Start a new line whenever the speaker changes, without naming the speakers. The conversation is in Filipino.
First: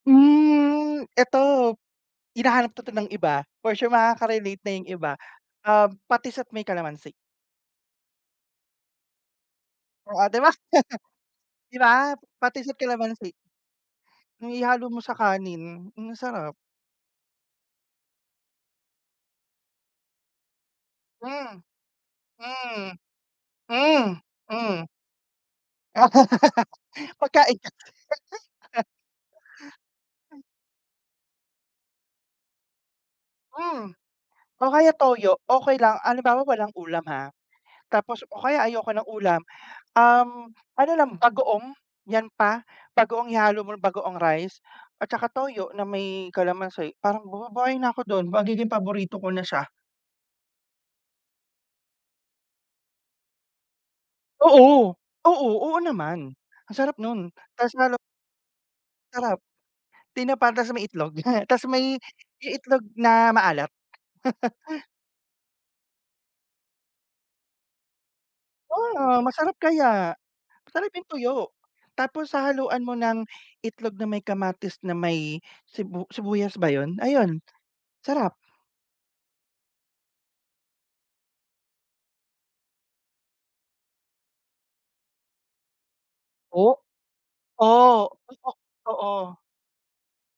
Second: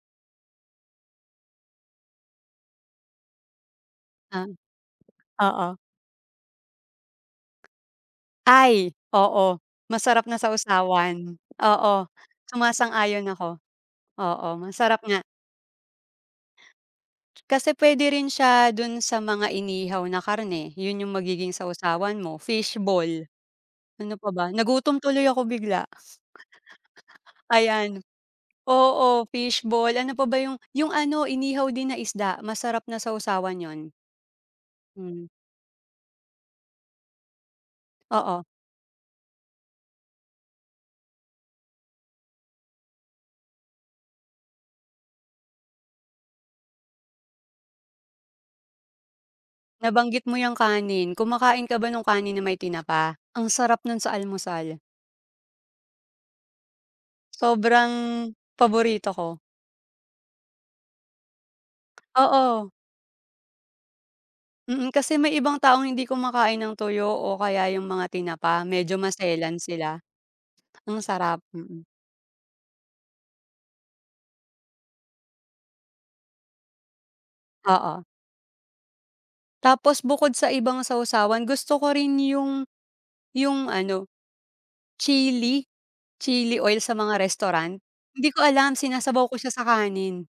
Hmm, eto, hinahanap 'to 'to ng iba, for sure
Ah,
makaka-relate na 'yung iba.
oo.
Um, patis at may kalamansi.
Ay, oo,
Oo,
masarap
'di
na
ba!
sawsawan.
'Di ba?
Oo,
Patis at
sumasang-ayon
kalamansi.
ako. Oo,
Hmm, ihalo mo
masarap
sa
nga.
kanin, hmm, ang sarap.
Kasi puwede rin siya dun sa mga inihaw na karne, 'yun 'yung magiging
Hmm,
sawsawan mo,
hmm.
fishbol,
Hmm,
ano pa ba.
hmm.
Nagutom tuloy ako bigla.
pagkain nga
Ayan, oo fishbol. Ano pa ba 'yung 'yung ano inihaw din na isda, masarap na sawsawan 'yun.
Hmm, o kaya
Hmm.
toyo okey lang, halimbawa walang ulam ha. Tapos, o
Oo.
kaya ayoko ng ulam, um, ano lang bagoong, 'yan pa. Bagoong ihalo mo na bagoong rice at saka toyo na may kalamansi. Parang mabubuhay na ako dun, magiging paborito ko na siya.
Nabanggit mo 'yung kanin, kumakain ka ba nung kanin na may tinapa? Ang sarap nun sa almusal.
Oo! oo, oo naman, ang sarap nun, ta's
Sobrang
meron
paborito
Sarap,
ko.
tinapa ta's may itlog. 'Tas may 'yung
Oo.
itlog na maalat.
Mm, kasi may ibang taong hindi kumakain ng tuyo o kaya 'yung mga tinapa, medyo
Oo. Masarap
maselan sila.
kaya! Masarap
Ang
'yung tuyo.
sarap, mm.
Tapos hahaluan mo ng itlog na may kamatis na may sibu sibuyas ba 'yun, ayun
Oo.
sarap.
Tapos bukod sa ibang sawsawan, gusto ko rin 'yung 'yung ano, chili chili oil
Oh,
sa mga restaurant.
oh,
Hindi ko
[unintelligible]
alam, sinasabaw ko
totoo.
siya sa kanin.